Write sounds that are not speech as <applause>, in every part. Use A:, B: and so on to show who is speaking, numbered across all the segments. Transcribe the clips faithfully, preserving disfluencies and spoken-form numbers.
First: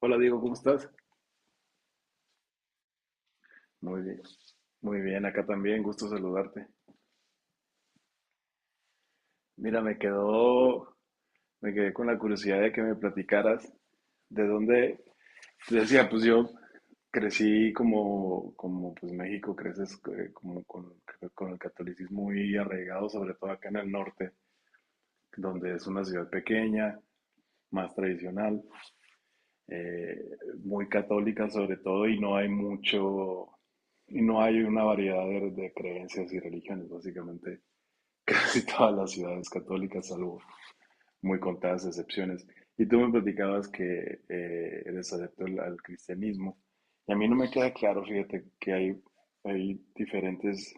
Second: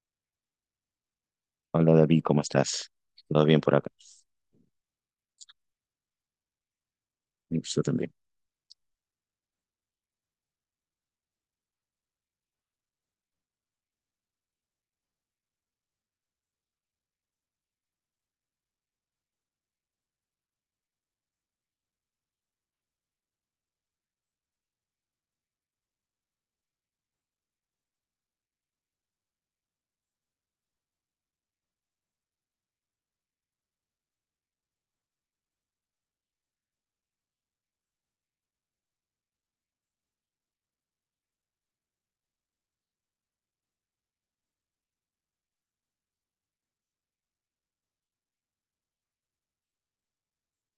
A: Hola Diego, ¿cómo estás?
B: Hola David, ¿cómo estás? ¿Todo bien por acá?
A: Muy bien, muy bien, acá también, gusto saludarte.
B: Yo también.
A: Mira, me quedó, me quedé con la curiosidad de que me platicaras de dónde, decía, pues yo crecí como, como pues México, creces eh, como con, con el catolicismo muy arraigado, sobre todo acá en el norte, donde es una ciudad pequeña, más tradicional, eh, muy católica sobre todo, y no hay mucho, y no hay una variedad de, de creencias y religiones, básicamente casi <laughs> todas las ciudades católicas, salvo muy contadas excepciones. Y tú me platicabas que eh, eres adepto al, al cristianismo. Y a mí no me queda claro, fíjate, que hay, hay diferentes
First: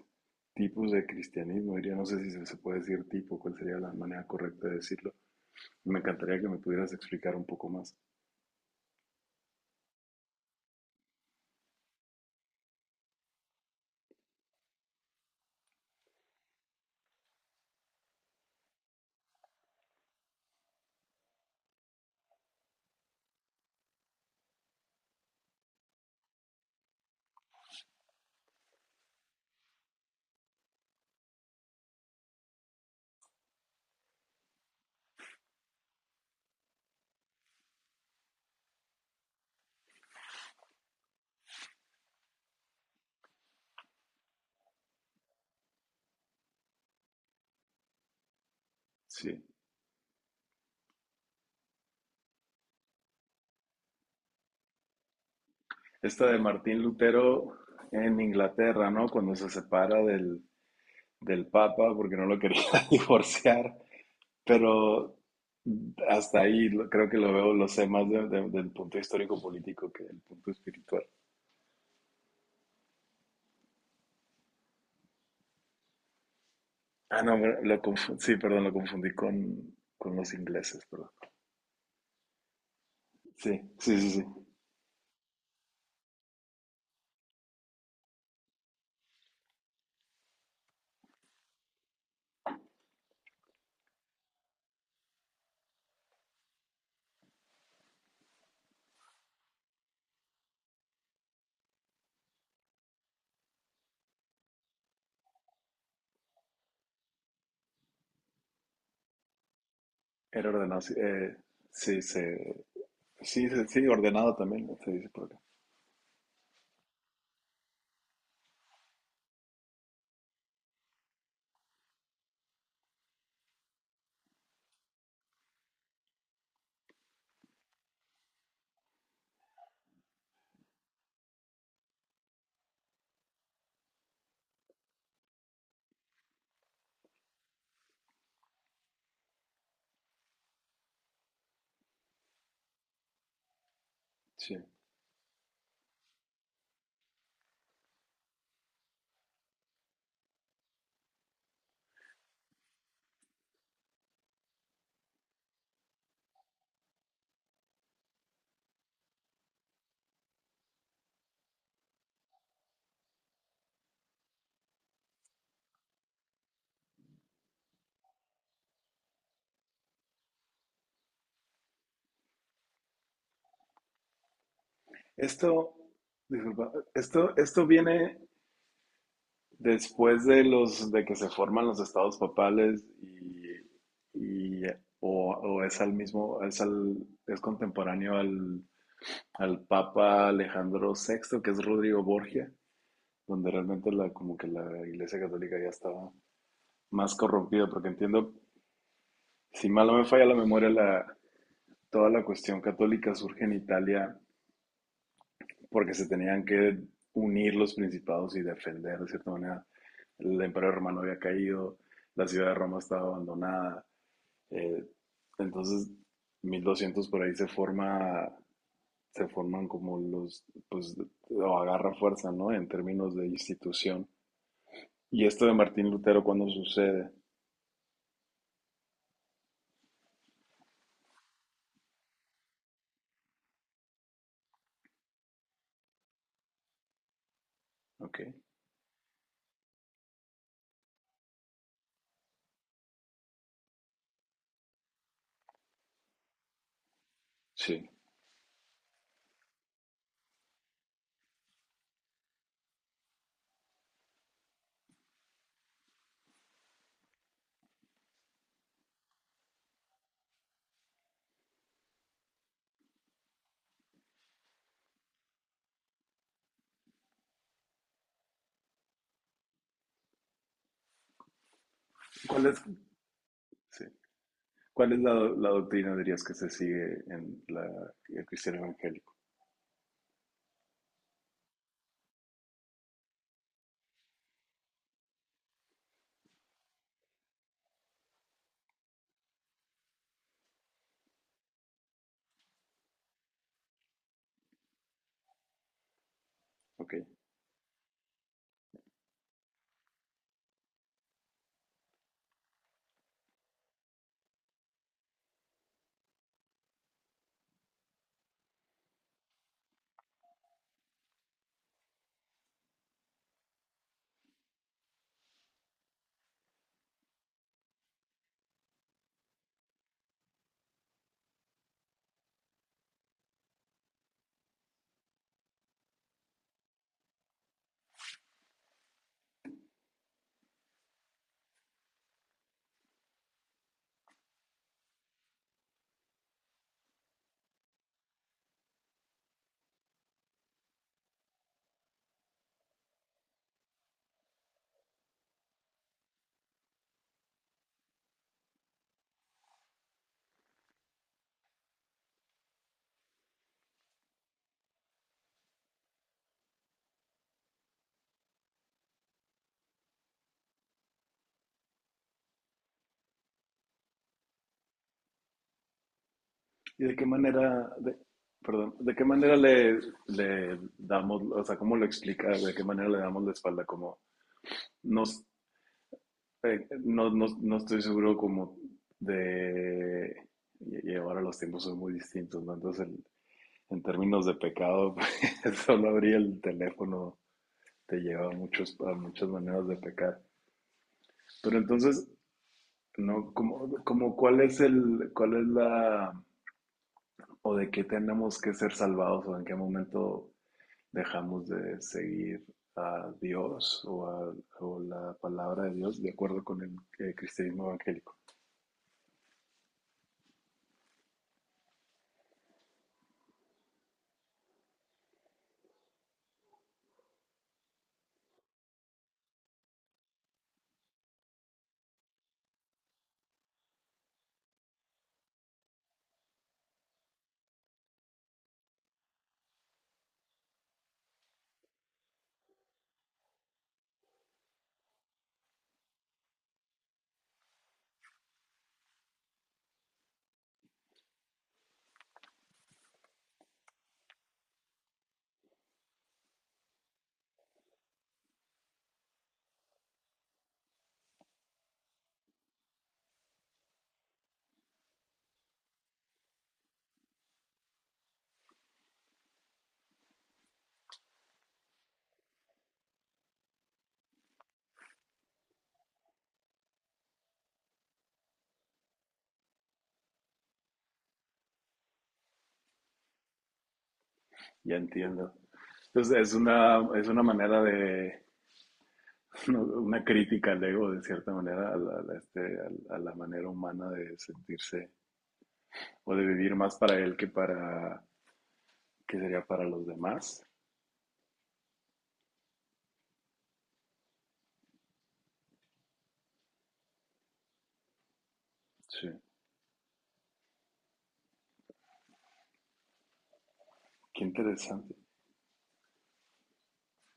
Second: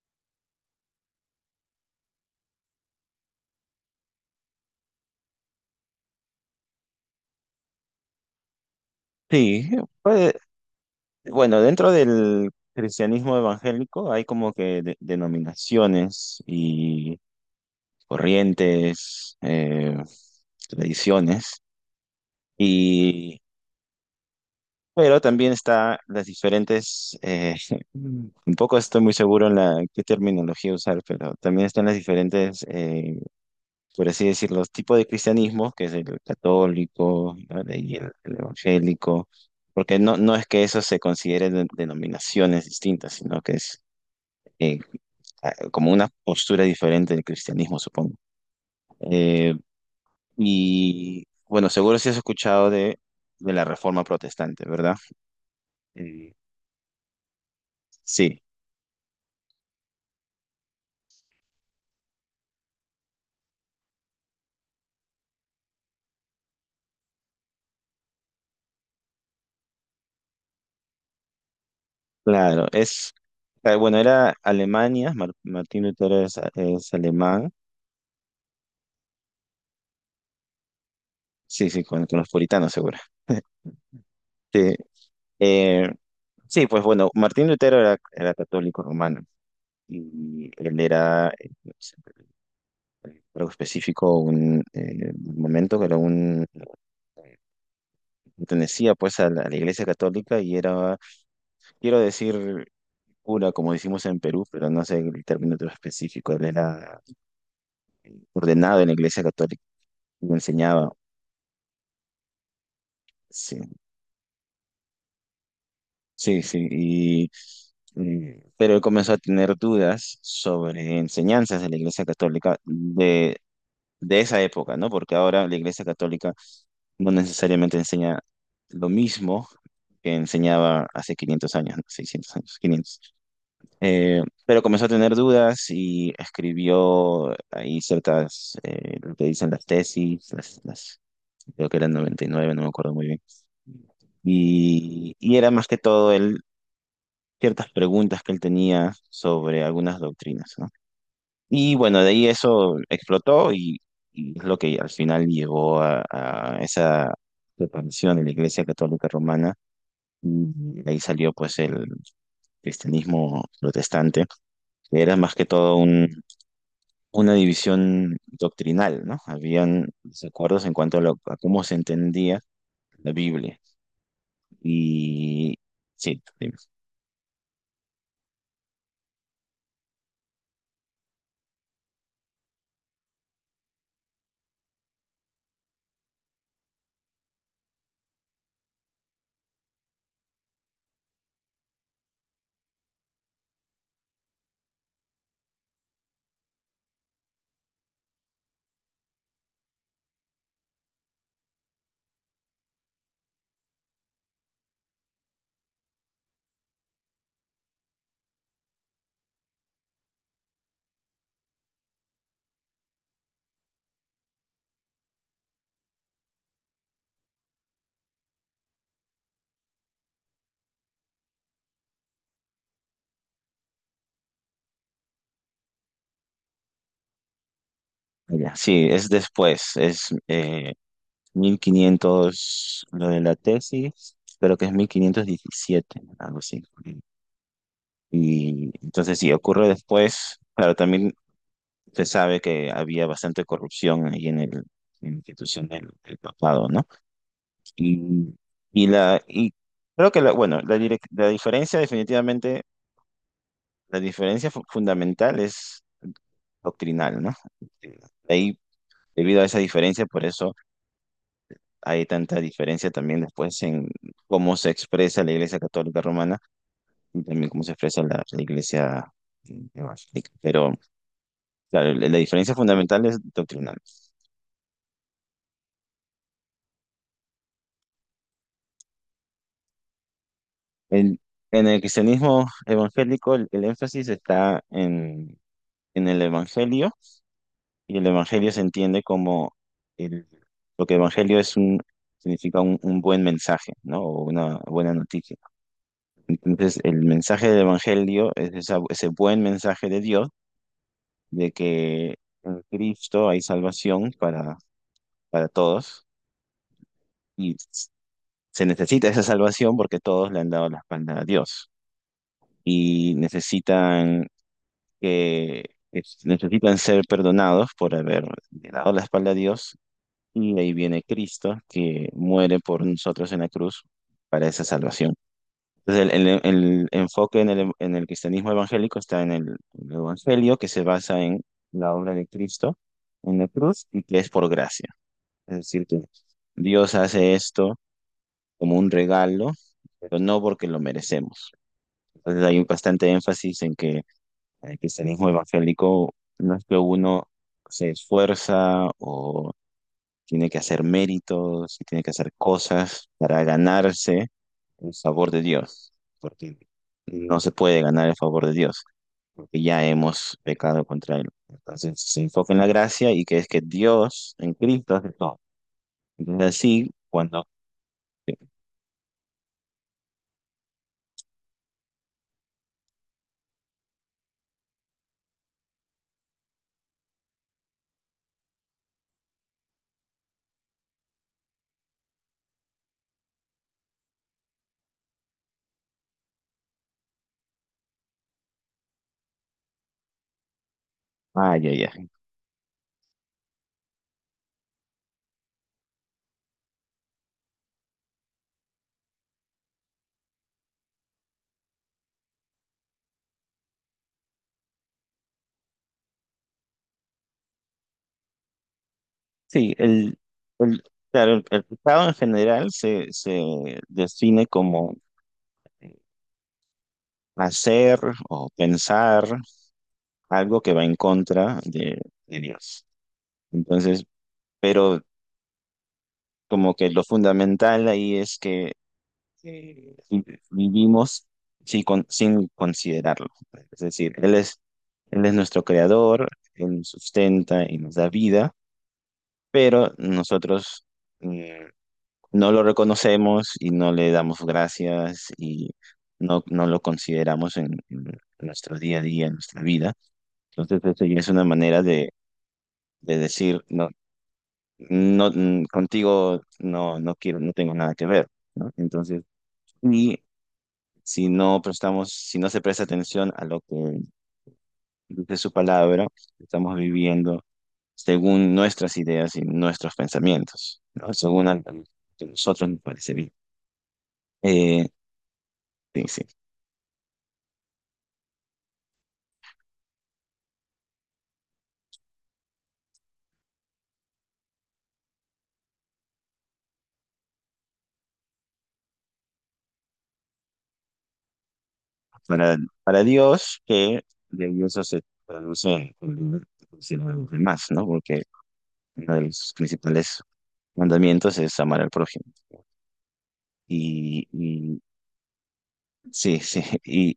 A: tipos de cristianismo. Diría, no sé si se se puede decir tipo, cuál sería la manera correcta de decirlo. Me encantaría que me pudieras explicar un poco más.
B: Sí, pues, bueno, dentro del cristianismo evangélico hay como que de- denominaciones y corrientes, eh, tradiciones, y, pero también está las diferentes, eh, <laughs> un poco estoy muy seguro en la qué terminología usar, pero también están las diferentes eh, por así decir, los tipos de cristianismos que es el católico, ¿vale? Y el, el evangélico, porque no, no es que eso se considere de- denominaciones distintas, sino que es eh, a- como una postura diferente del cristianismo, supongo.
A: Sí.
B: Eh, y bueno, seguro si has escuchado de, de la Reforma Protestante, ¿verdad?
A: Esta
B: Eh,
A: de Martín Lutero en
B: sí,
A: Inglaterra, ¿no? Cuando se separa del, del Papa porque no lo quería <laughs> divorciar. Pero hasta ahí lo- creo que lo veo, lo sé más de- de- del punto histórico político que del punto espiritual.
B: claro, es, eh, bueno, era Alemania, Mar- Martín Lutero es, es
A: Ah, no,
B: alemán,
A: me- lo confu- sí, perdón, lo confundí con, con los ingleses, perdón.
B: sí, sí, con, con los puritanos, seguro.
A: Sí, sí, sí, sí.
B: Sí, eh, sí, pues bueno, Martín Lutero era, era católico romano y él era, eh, algo específico, un eh, momento que era un, eh, pertenecía pues a la, a la Iglesia Católica y era, quiero decir, cura, como decimos en Perú, pero no sé el término todo específico, él era ordenado en la Iglesia Católica y
A: Era ordenado,
B: enseñaba,
A: sí, eh, sí, se- sí,
B: sí,
A: se- sí, ordenado también, se dice por acá.
B: sí, sí, y, y- pero él comenzó a tener dudas sobre enseñanzas de la Iglesia Católica de de esa época, ¿no? Porque ahora la Iglesia Católica no necesariamente enseña lo mismo que enseñaba hace quinientos años, ¿no? seiscientos años, quinientos. Eh, pero comenzó a tener dudas y escribió ahí ciertas, eh, lo que dicen las tesis, las, las- creo que eran noventa y nueve, no me acuerdo muy bien.
A: Sí.
B: Y, y era más que todo él, ciertas preguntas que él tenía sobre algunas doctrinas, ¿no? Y bueno, de ahí eso explotó y, y es lo que al final llegó a, a esa separación de la Iglesia Católica Romana y de ahí salió pues el cristianismo protestante, que era más que todo un- una división doctrinal, ¿no? Habían desacuerdos en cuanto a, lo- a cómo se entendía la Biblia y
A: Esto,
B: sí, dime.
A: disculpa, esto, esto viene después de los de que se forman los estados papales, y, y- o, o es al mismo, es al, es contemporáneo al, al Papa Alejandro Sexto, que es Rodrigo Borgia, donde realmente la, como que la Iglesia Católica ya estaba más corrompida, porque entiendo, si mal no me falla la memoria, la, toda la cuestión católica surge en Italia porque se tenían que unir los principados y defender de cierta manera. El imperio romano había caído, la ciudad de Roma estaba abandonada. Eh, entonces, mil doscientos por ahí se forma, se forman como los, pues, o agarra fuerza, ¿no? En términos de institución. ¿Y esto de Martín Lutero cuándo sucede?
B: Ya, sí, es después, es eh, mil quinientos lo de la tesis, creo que es mil quinientos diecisiete algo así.
A: Ok,
B: Y entonces, si ocurre después, claro, también se sabe que había bastante corrupción ahí en el, en la institución del, del papado, ¿no?
A: sí.
B: Y, y, la, y creo que, la, bueno, la, direc- la diferencia definitivamente, la diferencia fu- fundamental es doctrinal, ¿no? Este, Ahí, debido a esa diferencia, por eso hay tanta diferencia también después en cómo se expresa la Iglesia Católica Romana y también cómo se expresa la, la Iglesia, mm, Evangélica. Pero claro, la, la
A: ¿Cuál
B: diferencia
A: es,
B: fundamental es doctrinal.
A: sí. ¿Cuál es la, la doctrina, dirías, que se sigue en la, el cristiano evangélico?
B: En, en el cristianismo evangélico, el, el énfasis está en, en el Evangelio y el Evangelio se entiende como el, lo que Evangelio es un, significa un, un, buen mensaje, ¿no? O una buena noticia. Entonces, el
A: Okay.
B: mensaje del Evangelio es esa, ese buen mensaje de Dios de que en Cristo hay salvación para, para todos y s- se necesita esa salvación porque todos le han dado la espalda a Dios y necesitan que es- necesitan ser perdonados por haber dado la espalda a Dios y ahí viene Cristo que muere por nosotros en la cruz para esa salvación. Entonces el, el- el enfoque en el, en el cristianismo evangélico está en el, el evangelio, que se basa en la obra de Cristo en la cruz y que es por gracia. Es decir, que Dios hace esto como un regalo, pero no porque lo merecemos. Entonces hay un bastante énfasis en que el cristianismo evangélico no es que uno se esfuerza o tiene que hacer méritos y tiene que hacer cosas para ganarse el favor de Dios, porque no se puede ganar el favor de Dios, porque ya hemos pecado contra Él. Entonces se enfoca en la gracia y que es que Dios en Cristo hace todo. Entonces
A: ¿Y
B: así,
A: de qué
B: cuando…
A: manera, de, perdón, de qué manera le, le damos, o sea, cómo lo explicas, de qué manera le damos la espalda? Como, no, eh, no, no, no estoy seguro como de, y, y ahora los tiempos son muy distintos, ¿no? Entonces, el- en términos de pecado, <laughs> pues, solo abrir el teléfono te lleva a, muchos, a muchas maneras de pecar.
B: Ah,
A: Pero
B: ya, ya.
A: entonces, ¿no? Como, como cuál es el, cuál es la, o de qué tenemos que ser salvados, o en qué momento dejamos de seguir a Dios o, a, o la palabra de Dios de acuerdo con el, eh, cristianismo evangélico.
B: Sí, el, el, claro, el, el pecado en general se, se define como eh, hacer o pensar algo que va en contra de, de Dios. Entonces, pero como que lo fundamental ahí es que eh, vi- vivimos sin, con- sin considerarlo. Es decir, Él es, Él es nuestro creador, Él nos sustenta y nos da vida, pero nosotros… mm, no lo reconocemos y no le damos gracias y no, no lo consideramos en, en nuestro día a día, en nuestra vida. Entonces, eso ya es una manera de, de decir, no, no, mm, contigo no, no quiero, no tengo nada que ver, ¿no? Entonces, y si no prestamos, si no se presta atención a lo que dice su palabra, estamos viviendo según nuestras ideas y nuestros pensamientos, ¿no? Según algo que a nosotros nos parece bien.
A: Ya
B: Eh,
A: entiendo.
B: sí,
A: Entonces
B: sí.
A: es una, es una manera de, <laughs> ¿no? Una crítica al ego de cierta manera, a la, a este, a la manera humana de sentirse o de vivir más para él que para, que sería para los demás.
B: para, para Dios, que de ahí eso se traduce en si no a los demás, ¿no? Porque
A: Sí,
B: uno de los principales mandamientos es amar al prójimo.
A: qué
B: Y, y
A: interesante.
B: sí, <laughs> sí. Y,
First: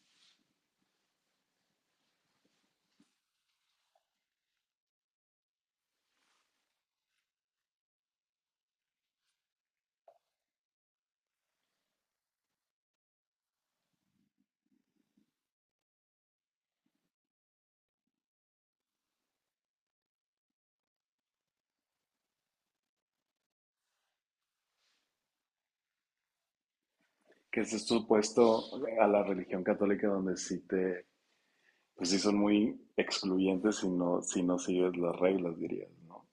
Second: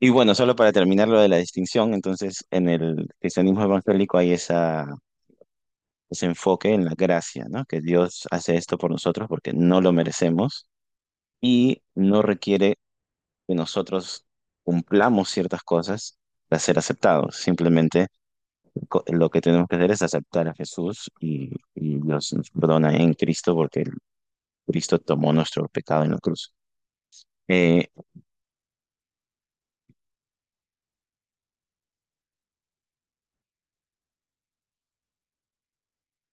B: y bueno, solo para terminar lo de la distinción, entonces en el cristianismo evangélico hay esa, ese enfoque en la gracia, ¿no? Que Dios hace esto por nosotros porque no lo merecemos y no requiere que nosotros cumplamos ciertas cosas para ser aceptados. Simplemente co- lo que tenemos que hacer es aceptar a Jesús y, y Dios nos perdona en Cristo porque el- Cristo tomó nuestro pecado en la cruz.
A: Que es
B: Eh,
A: esto opuesto a la religión católica donde sí te. Pues sí, son muy excluyentes si no, si no, sigues las reglas, dirías, ¿no?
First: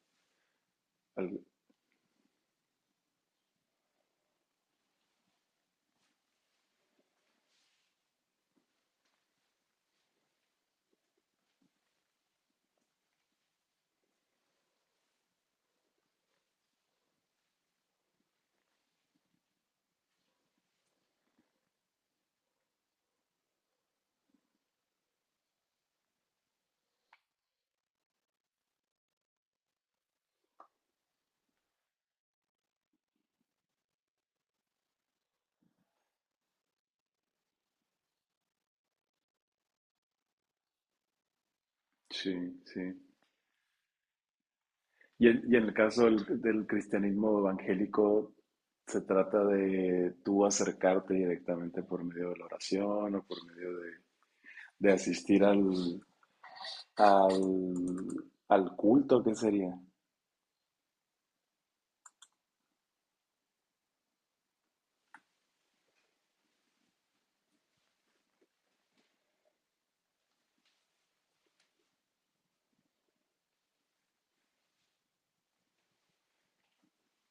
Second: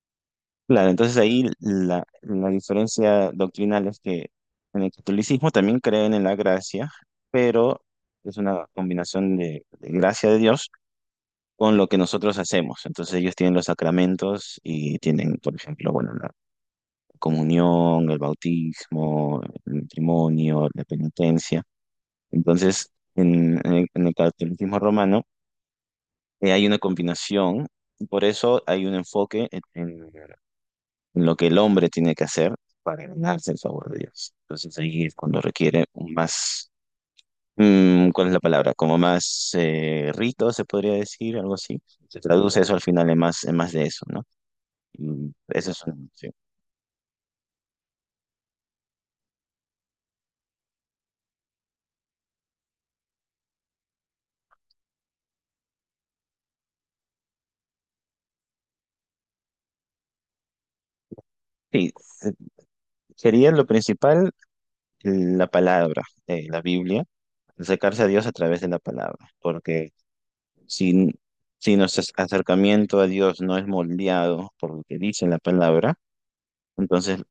B: claro, entonces
A: El-
B: ahí la, la diferencia doctrinal es que en el catolicismo también creen en la gracia, pero es una combinación de, de gracia de Dios con lo que nosotros hacemos. Entonces ellos tienen los sacramentos y tienen, por ejemplo, bueno, la comunión, el bautismo, el matrimonio, la penitencia. Entonces, en, en el, en el catolicismo romano eh, hay una combinación, y por eso hay un enfoque en, en- en lo que el hombre tiene que hacer para ganarse el favor de Dios. Entonces ahí es cuando requiere un más, mm, ¿cuál es la palabra? Como más eh, rito, se podría decir, algo así. Se
A: sí,
B: traduce eso al
A: sí.
B: final en más, en más de eso, ¿no?
A: Y,
B: Y
A: en- y en
B: eso
A: el
B: es una
A: caso
B: opción.
A: del, del cristianismo evangélico, se trata de tú acercarte directamente por medio de la oración o por medio de, de asistir al, al, al culto, ¿qué sería?
B: Sí, eh, sería lo principal, la palabra, eh, la Biblia, acercarse a Dios a través de la palabra, porque si, si nuestro acercamiento a Dios no es moldeado por lo que dice la palabra, entonces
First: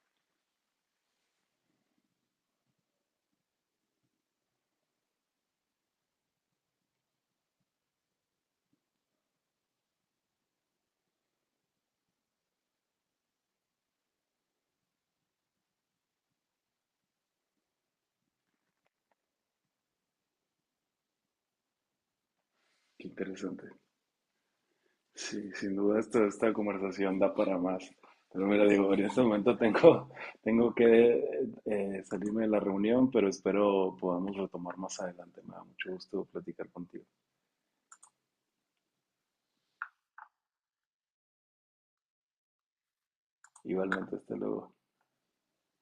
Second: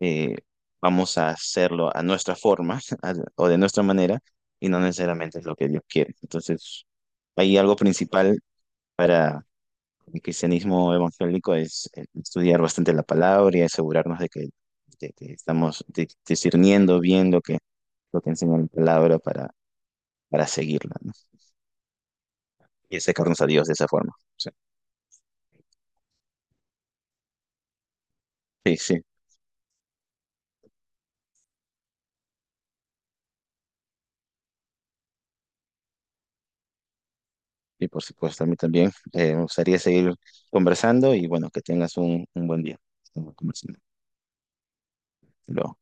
B: eh, vamos a hacerlo a nuestra forma <laughs> a- o de nuestra manera y no necesariamente es lo que Dios quiere. Entonces, hay algo principal para el cristianismo evangélico es eh, estudiar bastante la palabra y asegurarnos de que, de que estamos di- discerniendo bien lo que, lo que enseña la palabra para, para seguirla, ¿no? Y
A: Qué
B: acercarnos a Dios
A: interesante.
B: de esa forma. O sea,
A: Sí, sin duda esto- esta conversación da para más. Pero mira,
B: sí,
A: digo, en
B: sí.
A: este momento tengo, <laughs> tengo que eh, salirme de la reunión, pero espero podamos retomar más adelante. Me da mucho gusto platicar contigo.
B: Y por supuesto, a mí también. Eh, me gustaría seguir conversando y bueno, que tengas un, un buen día. Estamos conversando.
A: Igualmente, hasta luego.
B: Hasta luego.